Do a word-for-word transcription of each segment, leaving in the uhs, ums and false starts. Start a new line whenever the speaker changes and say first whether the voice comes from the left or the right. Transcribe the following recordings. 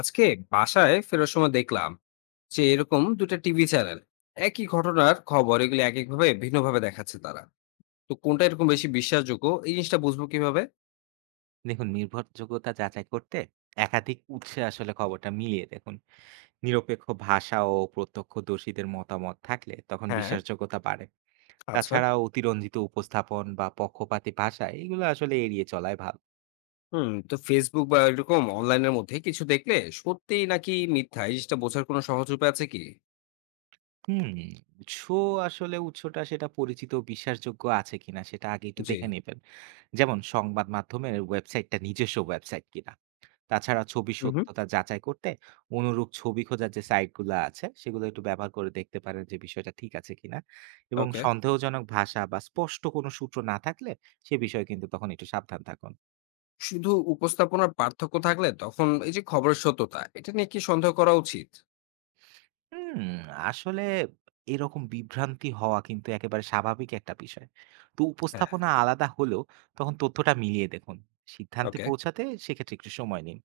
left: আজকে বাসায় ফেরার সময় দেখলাম যে এরকম দুটো টিভি চ্যানেল একই ঘটনার খবর এগুলো এক এক ভাবে ভিন্ন ভাবে দেখাচ্ছে তারা। তো কোনটা এরকম বেশি বিশ্বাসযোগ্য এই জিনিসটা বুঝবো কিভাবে?
right: দেখুন, নির্ভরযোগ্যতা যাচাই করতে একাধিক উৎসে আসলে খবরটা মিলিয়ে দেখুন। নিরপেক্ষ ভাষা ও প্রত্যক্ষদর্শীদের মতামত থাকলে তখন
left: হ্যাঁ,
right: বিশ্বাসযোগ্যতা বাড়ে।
left: আচ্ছা।
right: তাছাড়া অতিরঞ্জিত উপস্থাপন বা পক্ষপাতী ভাষা এগুলো আসলে এড়িয়ে চলাই ভালো।
left: হুম তো ফেসবুক বা এরকম অনলাইনের মধ্যে কিছু দেখলে সত্যি নাকি মিথ্যা এই জিনিসটা বোঝার কোনো সহজ উপায় আছে কি?
right: হুম উৎস, আসলে উৎসটা সেটা পরিচিত ও বিশ্বাসযোগ্য আছে কিনা সেটা আগে একটু
left: জি।
right: দেখে নেবেন। যেমন সংবাদ মাধ্যমের ওয়েবসাইটটা নিজস্ব ওয়েবসাইট কিনা। তাছাড়া ছবির
left: হুম।
right: সত্যতা যাচাই করতে অনুরূপ ছবি খোঁজার যে সাইটগুলো আছে সেগুলো একটু ব্যবহার করে দেখতে পারেন যে বিষয়টা ঠিক আছে কিনা। এবং
left: ওকে।
right: সন্দেহজনক ভাষা বা স্পষ্ট কোনো সূত্র না থাকলে সে বিষয়ে কিন্তু তখন একটু সাবধান থাকুন।
left: শুধু উপস্থাপনার পার্থক্য থাকলে তখন এই যে খবরের সত্যতা, এটা নিয়ে কি সন্দেহ করা উচিত?
right: হুম আসলে এরকম বিভ্রান্তি হওয়া কিন্তু একেবারে স্বাভাবিক একটা বিষয়। তো
left: হ্যাঁ,
right: উপস্থাপনা আলাদা হলেও তখন তথ্যটা মিলিয়ে দেখুন। সিদ্ধান্তে
left: ওকে।
right: পৌঁছাতে সেক্ষেত্রে একটু সময় নিন।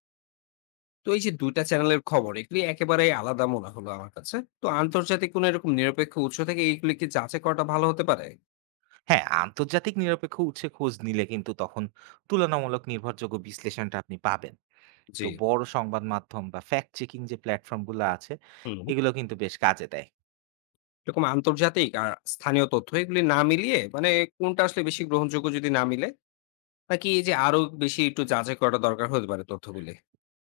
left: তো এই যে দুই টা চ্যানেলের খবর এগুলি একেবারেই আলাদা মনে হলো আমার কাছে। তো আন্তর্জাতিক কোন এরকম নিরপেক্ষ উৎস থেকে এগুলি কি যাচাই করাটা ভালো হতে পারে?
right: হ্যাঁ, আন্তর্জাতিক নিরপেক্ষ উৎসে খোঁজ নিলে কিন্তু তখন তুলনামূলক নির্ভরযোগ্য বিশ্লেষণটা আপনি পাবেন। তো
left: জি।
right: বড় সংবাদ মাধ্যম বা ফ্যাক্ট চেকিং যে প্ল্যাটফর্ম গুলো আছে
left: হুম।
right: এগুলো কিন্তু বেশ কাজে দেয়।
left: এরকম আন্তর্জাতিক আর স্থানীয় তথ্য এগুলি না মিলিয়ে মানে কোনটা আসলে বেশি গ্রহণযোগ্য যদি না মিলে, নাকি এই যে আরো বেশি একটু যাচাই করাটা দরকার হতে পারে তথ্যগুলি?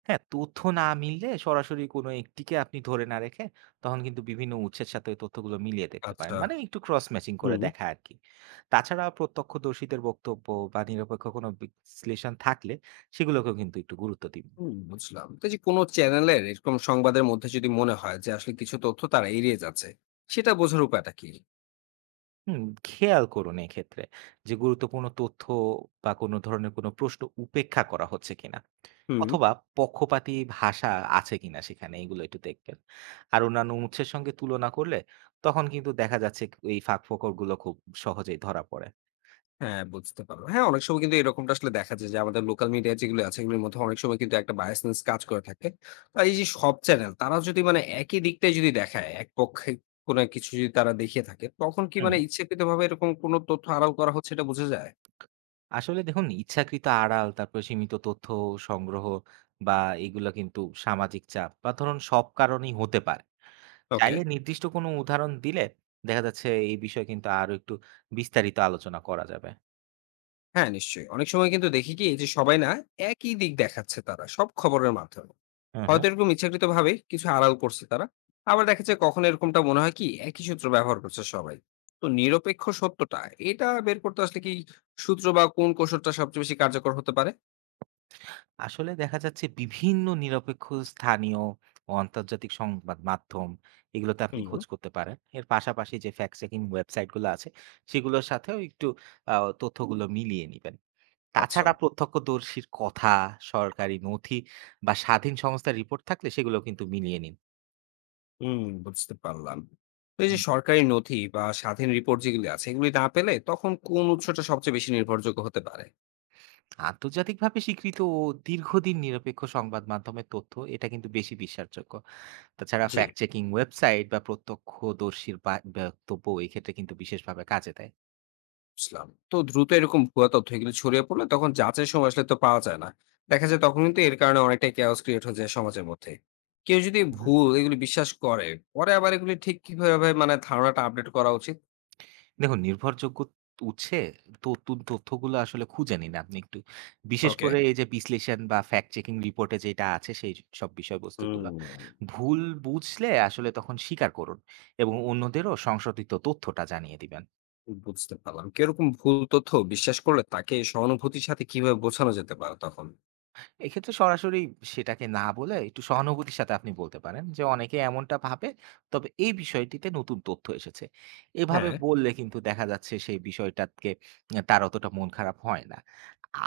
right: হ্যাঁ, তথ্য না মিললে সরাসরি কোনো একটিকে আপনি ধরে না রেখে তখন কিন্তু বিভিন্ন উৎসের সাথে ওই তথ্যগুলো মিলিয়ে দেখতে পারেন।
left: আচ্ছা।
right: মানে একটু ক্রস ম্যাচিং করে
left: হুম।
right: দেখা আরকি। তাছাড়া প্রত্যক্ষদর্শীদের বক্তব্য বা নিরপেক্ষ কোনো বিশ্লেষণ থাকলে সেগুলোকেও কিন্তু একটু গুরুত্ব দিন।
left: হুম, বুঝলাম। তো এই যে কোন চ্যানেলের এরকম সংবাদের মধ্যে যদি মনে হয় যে আসলে কিছু তথ্য তারা এড়িয়ে যাচ্ছে, সেটা বোঝার উপায়টা কি?
right: হুম, খেয়াল করুন এক্ষেত্রে যে গুরুত্বপূর্ণ তথ্য বা কোনো ধরনের কোনো প্রশ্ন উপেক্ষা করা হচ্ছে কিনা,
left: হুম।
right: অথবা পক্ষপাতী ভাষা আছে কিনা সেখানে এগুলো একটু দেখবেন। আর অন্যান্য উৎসের সঙ্গে তুলনা করলে তখন কিন্তু দেখা যাচ্ছে এই ফাঁক ফোকরগুলো খুব সহজেই ধরা পড়ে।
left: হ্যাঁ, বুঝতে পারলাম। হ্যাঁ, অনেক সময় কিন্তু এরকমটা আসলে দেখা যায় যে, আমাদের লোকাল মিডিয়া যেগুলো আছে, এগুলোর মধ্যে অনেক সময় কিন্তু একটা biasness কাজ করে থাকে। আর এই যে সব চ্যানেল, তারা যদি মানে একই দিকটাই যদি দেখায়, এক পক্ষে কোনো এক কিছু যদি তারা দেখিয়ে থাকে, তখন কি
right: হুম
left: মানে ইচ্ছাকৃতভাবে এরকম কোনো তথ্য আড়াল করা হচ্ছে এটা বোঝা যায়?
right: আসলে দেখুন, ইচ্ছাকৃত আড়াল, তারপর সীমিত তথ্য সংগ্রহ, বা এগুলো কিন্তু সামাজিক চাপ বা ধরুন সব কারণেই হতে পারে।
left: ওকে।
right: চাইলে নির্দিষ্ট কোনো উদাহরণ দিলে দেখা যাচ্ছে এই বিষয়ে কিন্তু আরো একটু বিস্তারিত আলোচনা করা যাবে।
left: হ্যাঁ, নিশ্চয়ই। অনেক সময় কিন্তু দেখি কি, এই যে সবাই না একই দিক দেখাচ্ছে তারা, সব খবরের মাধ্যমে।
right: হুম, হুম।
left: হয়তো এরকম ইচ্ছাকৃতভাবে কিছু আড়াল করছে তারা। আবার দেখা যায় কখনো এরকমটা মনে হয় কি একই সূত্র ব্যবহার করছে সবাই। তো নিরপেক্ষ সত্যটা, এটা বের করতে আসলে কি সূত্র বা কোন কৌশলটা সবচেয়ে বেশি কার্যকর হতে পারে?
right: আসলে দেখা যাচ্ছে বিভিন্ন নিরপেক্ষ স্থানীয় ও আন্তর্জাতিক সংবাদ মাধ্যম এগুলোতে আপনি
left: হুম।
right: খোঁজ করতে পারেন। এর পাশাপাশি যে ফ্যাক্ট চেকিং ওয়েবসাইট গুলো আছে সেগুলোর সাথেও একটু আ তথ্যগুলো মিলিয়ে নিবেন।
left: আচ্ছা।
right: তাছাড়া প্রত্যক্ষদর্শীর কথা, সরকারি নথি বা স্বাধীন সংস্থার রিপোর্ট থাকলে সেগুলো কিন্তু মিলিয়ে নিন।
left: হুম, বুঝতে পারলাম। তো এই যে সরকারি নথি বা স্বাধীন রিপোর্ট যেগুলি আছে এগুলি না পেলে তখন কোন উৎসটা সবচেয়ে বেশি নির্ভরযোগ্য হতে পারে?
right: আন্তর্জাতিকভাবে স্বীকৃত ও দীর্ঘদিন নিরপেক্ষ সংবাদ মাধ্যমের তথ্য এটা কিন্তু বেশি বিশ্বাসযোগ্য। তাছাড়া
left: জি।
right: ফ্যাক্ট চেকিং ওয়েবসাইট বা প্রত্যক্ষদর্শীর বা- বক্তব্য এই ক্ষেত্রে কিন্তু বিশেষভাবে কাজে দেয়।
left: বুঝলাম। তো দ্রুত এরকম ভুয়া তথ্য এগুলো ছড়িয়ে পড়লে তখন যাচাই সময় আসলে তো পাওয়া যায় না। দেখা যায় তখন কিন্তু এর কারণে অনেকটাই chaos create হয়ে যায় সমাজের মধ্যে। কেউ যদি
right: হুম,
left: ভুল এগুলো বিশ্বাস করে, পরে আবার এগুলি ঠিক কিভাবে মানে ধারণাটা আপডেট করা উচিত?
right: দেখুন নির্ভরযোগ্য উৎসে নতুন তথ্যগুলো আসলে খুঁজে নিন আপনি একটু। বিশেষ
left: ওকে।
right: করে এই যে বিশ্লেষণ বা ফ্যাক্ট চেকিং রিপোর্টে যেটা আছে সেই সব বিষয়বস্তুগুলো
left: হুম,
right: ভুল বুঝলে আসলে তখন স্বীকার করুন এবং অন্যদেরও সংশোধিত তথ্যটা জানিয়ে দিবেন।
left: বুঝতে পারলাম। কেউ এরকম ভুল তথ্য বিশ্বাস করলে তাকে সহানুভূতির সাথে কিভাবে বোঝানো যেতে পারে তখন?
right: এক্ষেত্রে সরাসরি সেটাকে না বলে একটু সহানুভূতির সাথে আপনি বলতে পারেন যে অনেকে এমনটা ভাবে, তবে এই বিষয়টিতে নতুন তথ্য এসেছে। এভাবে
left: হ্যাঁ,
right: বললে কিন্তু দেখা যাচ্ছে সেই বিষয়টাকে আহ, তার অতটা মন খারাপ হয় না।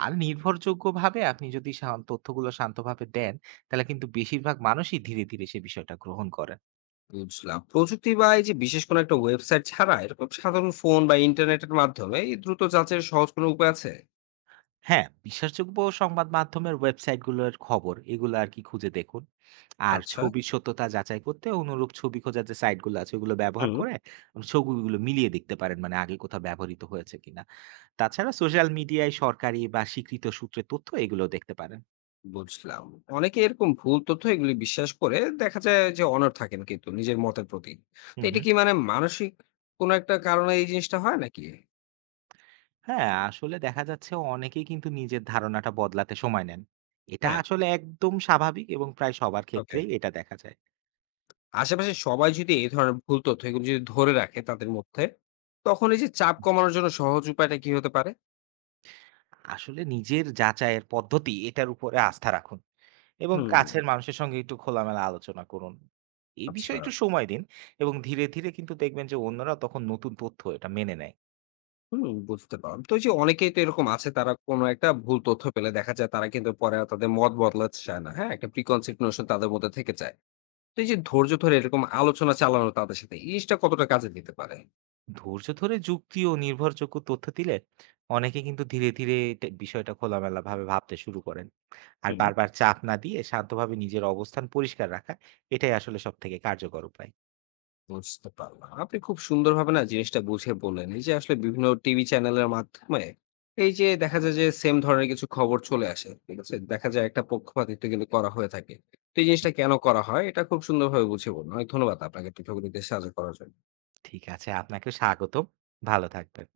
right: আর নির্ভরযোগ্যভাবে আপনি যদি শান- তথ্যগুলো শান্তভাবে দেন তাহলে কিন্তু বেশিরভাগ মানুষই ধীরে ধীরে সে বিষয়টা গ্রহণ করে।
left: বুঝলাম। প্রযুক্তি বা এই যে বিশেষ কোনো একটা ওয়েবসাইট ছাড়া এরকম সাধারণ ফোন বা ইন্টারনেটের মাধ্যমে এই দ্রুত যাচাইয়ের সহজ কোনো উপায় আছে?
right: হ্যাঁ, বিশ্বাসযোগ্য সংবাদ মাধ্যমের ওয়েবসাইটগুলোর খবর এগুলো আর কি খুঁজে দেখুন। আর
left: আচ্ছা।
right: ছবির সত্যতা যাচাই করতে অনুরূপ ছবি খোঁজার যে সাইটগুলো আছে ওগুলো ব্যবহার
left: হুম।
right: করে ছবিগুলো মিলিয়ে দেখতে পারেন, মানে আগে কোথাও ব্যবহৃত হয়েছে কিনা। তাছাড়া সোশ্যাল মিডিয়ায় সরকারি বা স্বীকৃত সূত্রে তথ্য এগুলো দেখতে পারেন।
left: বুঝলাম। অনেকে এরকম ভুল তথ্য এগুলি বিশ্বাস করে দেখা যায় যে অনড় থাকেন কিন্তু নিজের মতের প্রতি। তো
right: হুম,
left: এটা
right: হুম।
left: কি মানে মানসিক কোনো একটা কারণে এই জিনিসটা হয় নাকি?
right: হ্যাঁ, আসলে দেখা যাচ্ছে অনেকেই কিন্তু নিজের ধারণাটা বদলাতে সময় নেন। এটা
left: হ্যাঁ,
right: আসলে একদম স্বাভাবিক এবং প্রায় সবার
left: ওকে।
right: ক্ষেত্রেই এটা দেখা যায়।
left: আশেপাশে সবাই যদি এই ধরনের ভুল তথ্য এগুলো যদি ধরে রাখে তাদের মধ্যে, তখন এই যে চাপ কমানোর জন্য সহজ উপায়টা কি হতে পারে?
right: আসলে নিজের যাচাইয়ের পদ্ধতি এটার উপরে আস্থা রাখুন এবং
left: হুম,
right: কাছের মানুষের সঙ্গে একটু খোলামেলা আলোচনা করুন। এই
left: আচ্ছা।
right: বিষয়ে একটু সময় দিন, এবং ধীরে, ধীরে কিন্তু দেখবেন যে অন্যরা তখন নতুন তথ্য এটা মেনে নেয়।
left: হুম, বুঝতে পারলাম। তো এই যে অনেকেই তো এরকম আছে তারা কোনো একটা ভুল তথ্য পেলে দেখা যায় তারা কিন্তু পরে আর তাদের মত বদলাতে চায় না। হ্যাঁ? একটা preconceived notion তাদের মধ্যে থেকে যায়। তো এই যে
right: একদম।
left: ধৈর্য ধরে এরকম আলোচনা চালানো তাদের সাথে এই জিনিসটা কতটা কাজে দিতে পারে?
right: ধৈর্য ধরে যুক্তি ও নির্ভরযোগ্য তথ্য দিলে অনেকে কিন্তু ধীরে, ধীরে এটা বিষয়টা খোলামেলাভাবে ভাবতে শুরু করেন। আর
left: হুম,
right: বারবার চাপ না দিয়ে শান্তভাবে নিজের অবস্থান পরিষ্কার রাখা এটাই আসলে সবথেকে কার্যকর উপায়।
left: বুঝতে পারলাম। আপনি খুব সুন্দরভাবে না জিনিসটা বুঝে বললেন, এই যে আসলে বিভিন্ন টিভি চ্যানেলের মাধ্যমে এই যে দেখা যায় যে সেম ধরনের কিছু খবর চলে আসে, ঠিক আছে, দেখা যায় একটা পক্ষপাতিত্ব কিন্তু করা হয়ে থাকে। তো এই জিনিসটা কেন করা হয় এটা খুব সুন্দরভাবে বুঝে বলুন। অনেক ধন্যবাদ আপনাকে পৃথক দিতে সাহায্য করার জন্য।
right: ঠিক আছে, আপনাকেও স্বাগতম। ভালো থাকবেন।